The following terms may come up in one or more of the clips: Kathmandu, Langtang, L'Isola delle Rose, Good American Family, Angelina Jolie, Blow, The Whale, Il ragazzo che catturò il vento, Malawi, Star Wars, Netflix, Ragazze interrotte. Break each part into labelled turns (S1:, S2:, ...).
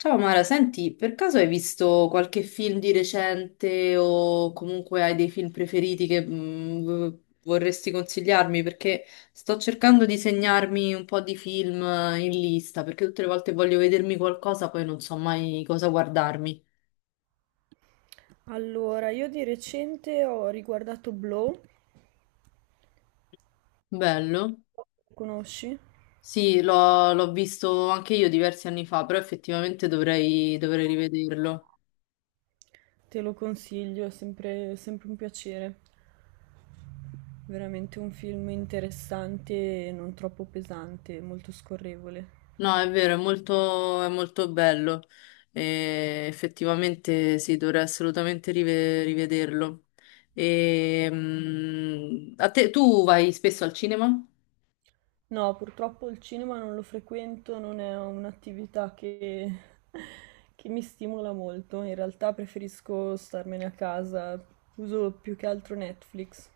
S1: Ciao Mara, senti, per caso hai visto qualche film di recente o comunque hai dei film preferiti che vorresti consigliarmi? Perché sto cercando di segnarmi un po' di film in lista, perché tutte le volte voglio vedermi qualcosa, poi non so mai cosa guardarmi.
S2: Allora, io di recente ho riguardato Blow,
S1: Bello?
S2: conosci?
S1: Sì, l'ho visto anche io diversi anni fa, però effettivamente dovrei rivederlo.
S2: Te lo consiglio, è sempre, sempre un piacere. Veramente un film interessante e non troppo pesante, molto scorrevole.
S1: No, è vero, è molto bello. E effettivamente sì, dovrei assolutamente rivederlo. A te, tu vai spesso al cinema?
S2: No, purtroppo il cinema non lo frequento, non è un'attività che, che mi stimola molto. In realtà preferisco starmene a casa, uso più che altro Netflix.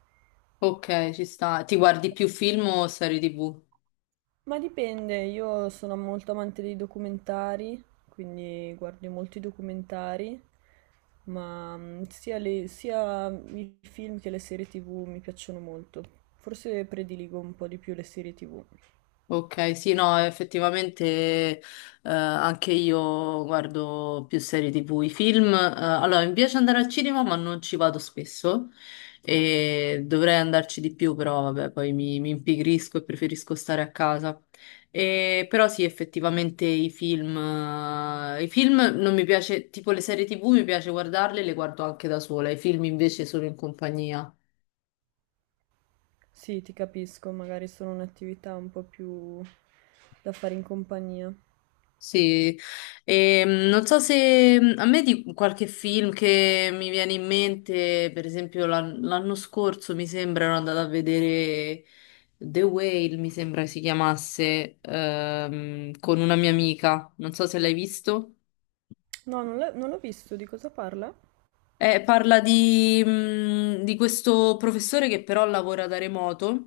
S1: Ok, ci sta. Ti guardi più film o serie TV?
S2: Ma dipende, io sono molto amante dei documentari, quindi guardo molti documentari, ma sia i film che le serie TV mi piacciono molto. Forse prediligo un po' di più le serie TV.
S1: Ok, sì, no, effettivamente eh, anche io guardo più serie TV, i film. Allora, mi piace andare al cinema, ma non ci vado spesso e dovrei andarci di più, però vabbè, poi mi impigrisco e preferisco stare a casa. E, però sì, effettivamente i film non mi piace, tipo le serie TV mi piace guardarle, le guardo anche da sola, i film invece sono in compagnia.
S2: Sì, ti capisco, magari sono un'attività un po' più da fare in compagnia.
S1: Sì, non so se a me di qualche film che mi viene in mente, per esempio l'anno scorso mi sembra ero andata a vedere The Whale, mi sembra si chiamasse, con una mia amica, non so se l'hai visto.
S2: No, non l'ho visto, di cosa parla?
S1: Parla di di questo professore che però lavora da remoto,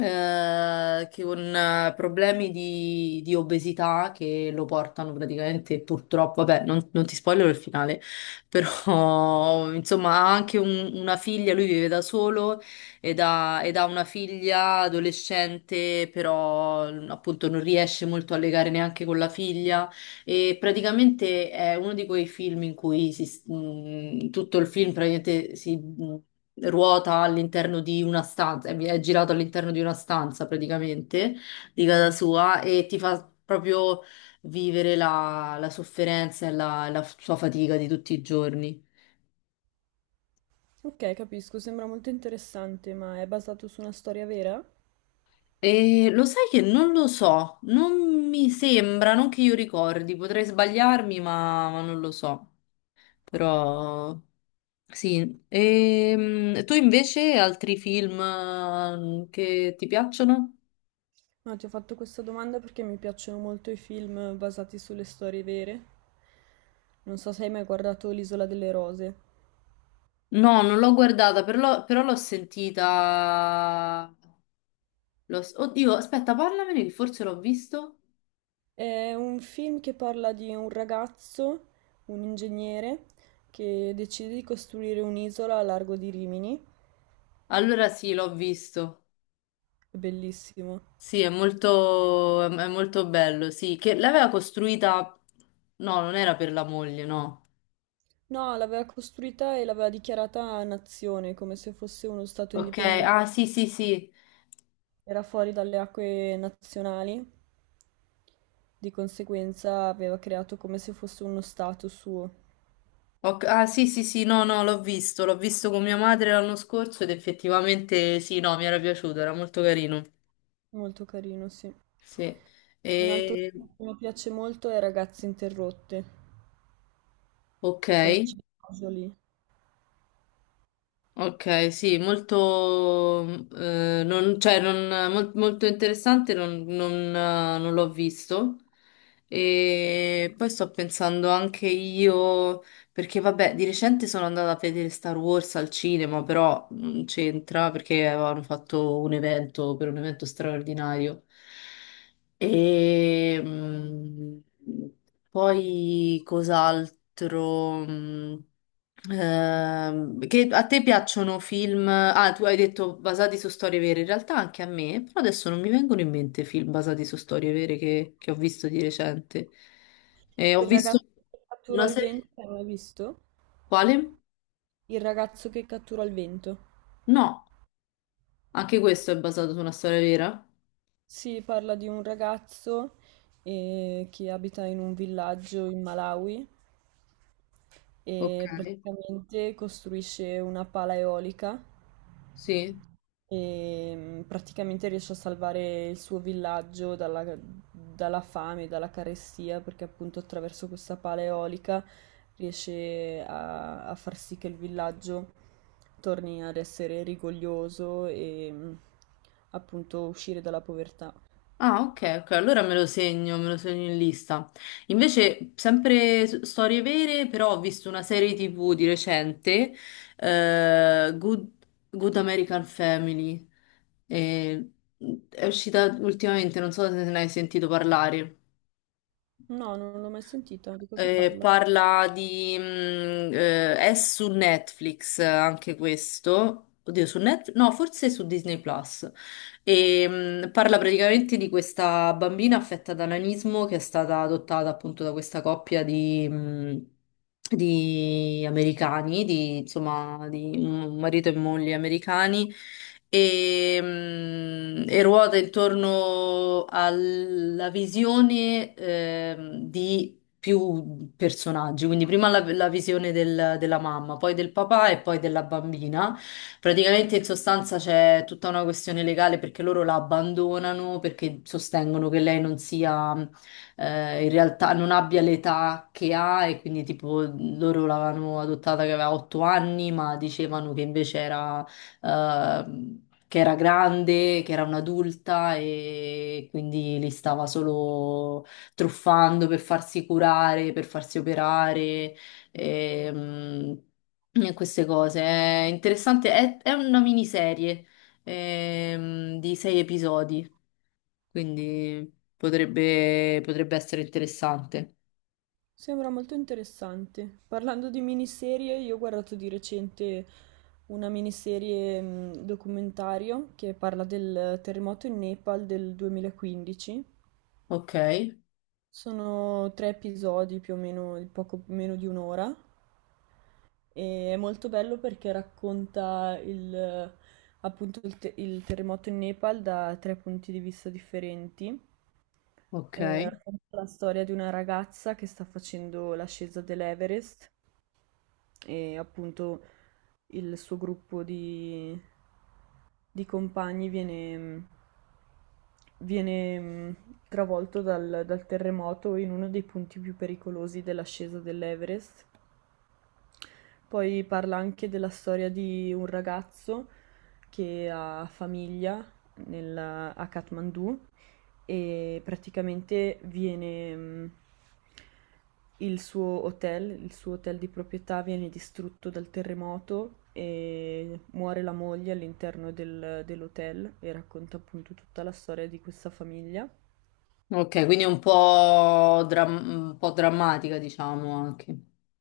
S1: che con problemi di obesità che lo portano praticamente purtroppo, vabbè, non ti spoilero il finale, però insomma ha anche una figlia, lui vive da solo ed ha una figlia adolescente, però appunto non riesce molto a legare neanche con la figlia. E praticamente è uno di quei film in cui tutto il film praticamente ruota all'interno di una stanza, è girato all'interno di una stanza praticamente di casa sua e ti fa proprio vivere la sofferenza e la sua fatica di tutti i giorni.
S2: Ok, capisco, sembra molto interessante, ma è basato su una storia vera?
S1: E lo sai che non lo so, non mi sembra, non che io ricordi, potrei sbagliarmi, ma non lo so. Però. Sì, e tu invece altri film che ti piacciono?
S2: No, ti ho fatto questa domanda perché mi piacciono molto i film basati sulle storie vere. Non so se hai mai guardato L'Isola delle Rose.
S1: No, non l'ho guardata, però l'ho sentita. Oddio, aspetta, parlamene che forse l'ho visto.
S2: È un film che parla di un ragazzo, un ingegnere, che decide di costruire un'isola a largo di Rimini.
S1: Allora sì, l'ho visto.
S2: È bellissimo.
S1: Sì, è molto bello, sì, che l'aveva costruita... No, non era per la moglie, no.
S2: No, l'aveva costruita e l'aveva dichiarata nazione, come se fosse uno stato
S1: Ok,
S2: indipendente.
S1: ah sì, sì, sì.
S2: Era fuori dalle acque nazionali, di conseguenza aveva creato come se fosse uno stato suo.
S1: Ah sì sì sì no no l'ho visto, l'ho visto con mia madre l'anno scorso ed effettivamente sì no mi era piaciuto, era molto carino.
S2: Molto carino, sì.
S1: Sì.
S2: Un altro
S1: E...
S2: film che mi piace molto è Ragazze interrotte
S1: Ok.
S2: con Angelina Jolie.
S1: Ok, sì, molto, cioè, molto interessante, non l'ho visto. E poi sto pensando anche io, perché vabbè, di recente sono andata a vedere Star Wars al cinema, però non c'entra perché avevano fatto un evento per un evento straordinario. E, mm, Poi cos'altro? Che a te piacciono film? Ah, tu hai detto basati su storie vere, in realtà anche a me, però adesso non mi vengono in mente film basati su storie vere che ho visto di recente. Ho
S2: Il
S1: visto
S2: ragazzo che catturò
S1: una
S2: il
S1: serie...
S2: vento, l'hai mai visto?
S1: Quale?
S2: Il ragazzo che catturò il vento.
S1: No, anche questo è basato su una storia vera.
S2: Si parla di un ragazzo che abita in un villaggio in Malawi
S1: Ok,
S2: e praticamente costruisce una pala eolica
S1: sì.
S2: e praticamente riesce a salvare il suo villaggio dalla, dalla fame, dalla carestia, perché appunto attraverso questa pala eolica riesce a, a far sì che il villaggio torni ad essere rigoglioso e appunto uscire dalla povertà.
S1: Ah, ok, ok, allora me lo segno in lista. Invece, sempre storie vere, però ho visto una serie TV di recente, eh, Good American Family, e- è uscita ultimamente, non so se ne hai sentito parlare.
S2: No, non l'ho mai sentita, di cosa parla?
S1: Parla di... è su Netflix anche questo. Oddio, su Netflix? No, forse su Disney Plus. Parla praticamente di questa bambina affetta da nanismo che è stata adottata appunto da questa coppia di americani, di, insomma, di un marito e moglie americani. E ruota intorno alla visione di più personaggi, quindi prima la visione della mamma, poi del papà e poi della bambina. Praticamente in sostanza c'è tutta una questione legale perché loro la abbandonano perché sostengono che lei non sia, in realtà non abbia l'età che ha e quindi tipo loro l'avevano adottata che aveva 8 anni, ma dicevano che invece era... ehm, che era grande, che era un'adulta e quindi li stava solo truffando per farsi curare, per farsi operare, ehm, e queste cose. È interessante, è una miniserie, di sei episodi, quindi potrebbe essere interessante.
S2: Sembra molto interessante. Parlando di miniserie, io ho guardato di recente una miniserie documentario che parla del terremoto in Nepal del 2015.
S1: Ok,
S2: Sono 3 episodi più o meno, di poco meno di un'ora, e è molto bello perché racconta il, appunto il terremoto in Nepal da 3 punti di vista differenti.
S1: ok,
S2: Racconta la storia di una ragazza che sta facendo l'ascesa dell'Everest e appunto il suo gruppo di compagni viene travolto dal terremoto in uno dei punti più pericolosi dell'ascesa dell'Everest, poi parla anche della storia di un ragazzo che ha famiglia nel- a Kathmandu e praticamente viene, il suo hotel di proprietà viene distrutto dal terremoto e muore la moglie all'interno dell'hotel e racconta appunto tutta la storia di questa famiglia.
S1: ok, quindi è un po', un po' drammatica, diciamo anche.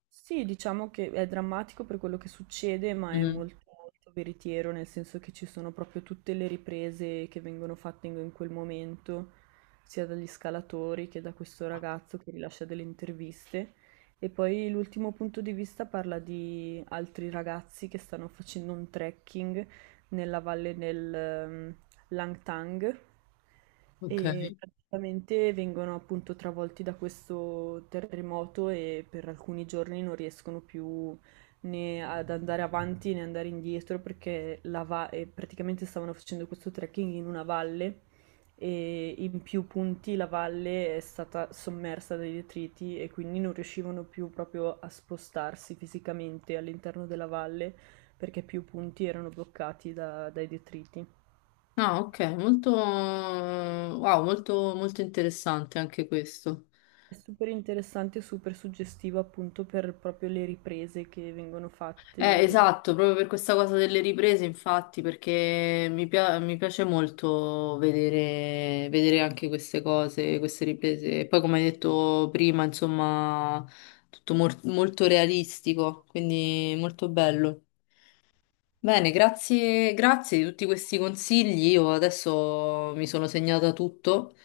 S2: Sì, diciamo che è drammatico per quello che succede, ma è
S1: Mhm.
S2: molto, molto veritiero, nel senso che ci sono proprio tutte le riprese che vengono fatte in, in quel momento, sia dagli scalatori che da questo ragazzo che rilascia delle interviste. E poi l'ultimo punto di vista parla di altri ragazzi che stanno facendo un trekking nella valle del, Langtang,
S1: Ok.
S2: e praticamente vengono appunto travolti da questo terremoto e per alcuni giorni non riescono più né ad andare avanti né andare indietro perché la va- e praticamente stavano facendo questo trekking in una valle e in più punti la valle è stata sommersa dai detriti e quindi non riuscivano più proprio a spostarsi fisicamente all'interno della valle perché più punti erano bloccati dai detriti.
S1: Ah, ok, molto, wow, molto, molto interessante anche questo.
S2: È super interessante e super suggestiva appunto per proprio le riprese che vengono fatte.
S1: Esatto, proprio per questa cosa delle riprese, infatti, perché mi piace molto vedere, vedere anche queste cose, queste riprese. E poi, come hai detto prima, insomma, tutto molto realistico, quindi molto bello. Bene, grazie, grazie di tutti questi consigli. Io adesso mi sono segnata tutto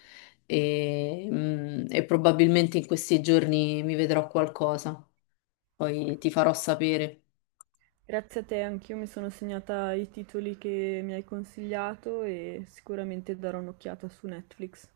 S1: e e probabilmente in questi giorni mi vedrò qualcosa. Poi ti farò sapere.
S2: Grazie a te, anch'io mi sono segnata i titoli che mi hai consigliato e sicuramente darò un'occhiata su Netflix.